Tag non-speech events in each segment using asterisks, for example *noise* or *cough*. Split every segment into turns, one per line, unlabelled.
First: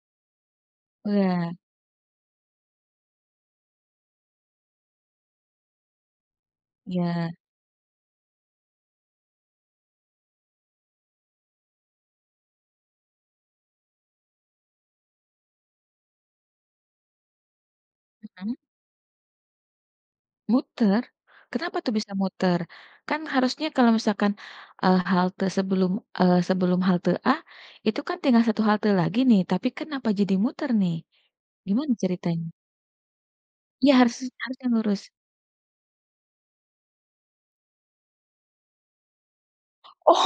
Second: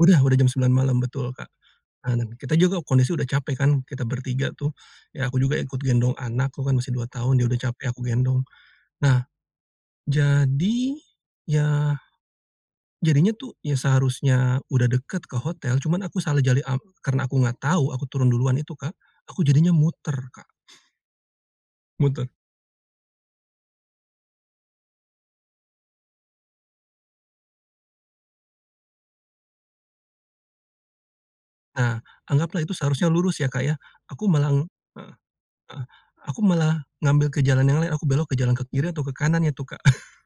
Udah udah jam 9 malam, betul, Kak.
Wah.
Nah, kita juga kondisi udah capek kan, kita bertiga tuh. Ya, aku juga ikut gendong anak, anakku kan masih 2
Ya.
tahun, dia udah capek aku gendong. Nah, jadi ya jadinya tuh, ya, seharusnya udah dekat ke hotel, cuma aku salah cari ap karena aku nggak tahu, aku turun
Mhm.
duluan itu, Kak, aku jadinya muter, Kak.
Muter? Kenapa tuh bisa
Muter.
muter? Kan harusnya kalau misalkan, eee, halte sebelum eee, sebelum halte A, itu kan tinggal 1 halte lagi nih, tapi kenapa jadi muter, nih? Gimana
Nah,
ceritanya?
anggaplah itu seharusnya lurus ya, Kak, ya.
Ya, harus
Aku malah
harus yang lurus.
heeh, heeh. Aku malah ngambil ke jalan yang lain, aku belok ke jalan ke kiri, atau ke kanan itu, Kak.
Oh,
*chuckles*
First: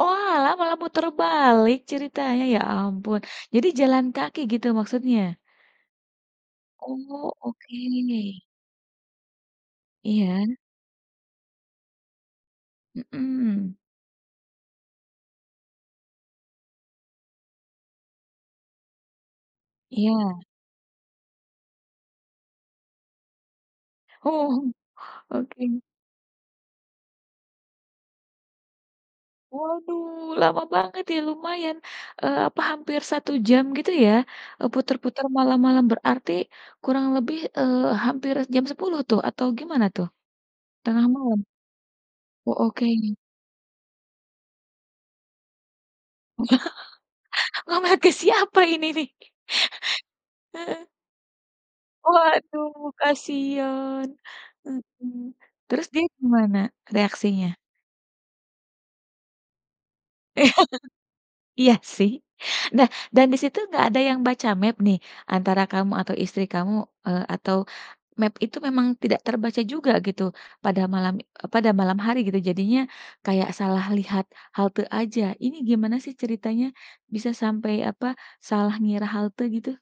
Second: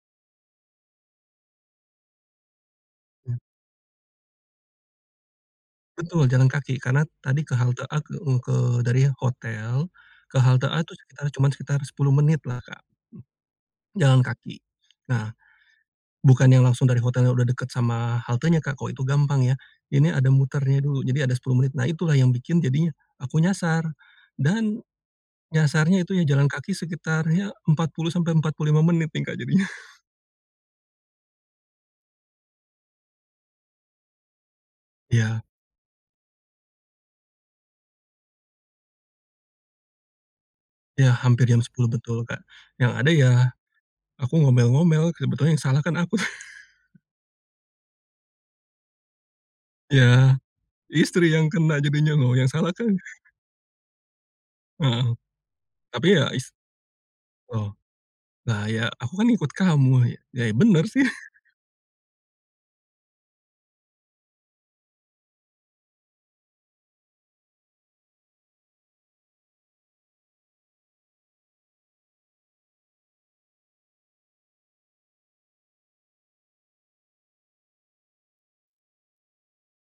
oalah, malah muter balik ceritanya. Ya ampun. Jadi jalan kaki gitu maksudnya?
Betul, jalan kaki. Karena
Oh,
tadi ke halte A, ke u
oke.
ke dari hotel ke
Iya.
halte A tuh sekitar cuma sekitar 10 menit lah, Kak.
Mhm.
Jalan kaki. Nah, bukan yang langsung dari hotelnya udah dekat sama haltenya, Kak, kalau itu gampang ya. Ini ada
Iya.
muternya dulu. Jadi ada 10 menit. Nah, itulah yang bikin jadinya aku nyasar.
Oh,
Dan,
oke.
nyasarnya itu, ya jalan kaki sekitar, ya 40 sampai 45 menit nih, Kak, jadinya. *chuckles*
Waduh, lama banget ya, lumayan, eee, apa, hampir 1 jam, gitu ya? Eee, putar-putar,
Iya.
malam-malam. Berarti kurang lebih, eee, hampir jam 10 tuh, atau gimana tuh? Tengah
Ya,
malam?
hampir jam 10, betul, Kak.
Oh,
Yang ada
oke.
ya, aku ngomel-ngomel, sebetulnya yang salah kan aku. *chuckles*
*laughs* Ngomel ke siapa ini, nih?
Ya.
*laughs* Heeh.
Istri yang kena, jadinya, loh, yang
Waduh,
salah kan
kasihan.
Heeh.
Heeh. Terus dia
Tapi ya, is
gimana, reaksinya?
Oh. Nah, "Ya, aku kan ikut kamu." Ya, benar, sih.
*laughs*
*chuckles*
Iya, sih. Nah, dan di situ nggak ada yang baca map, nih, antara kamu atau istri kamu? Eee, atau map itu memang tidak terbaca juga gitu pada malam e pada malam hari, gitu? Jadinya, kayak salah lihat halte aja? Ini gimana sih ceritanya bisa sampai, apa, salah ngira halte gitu?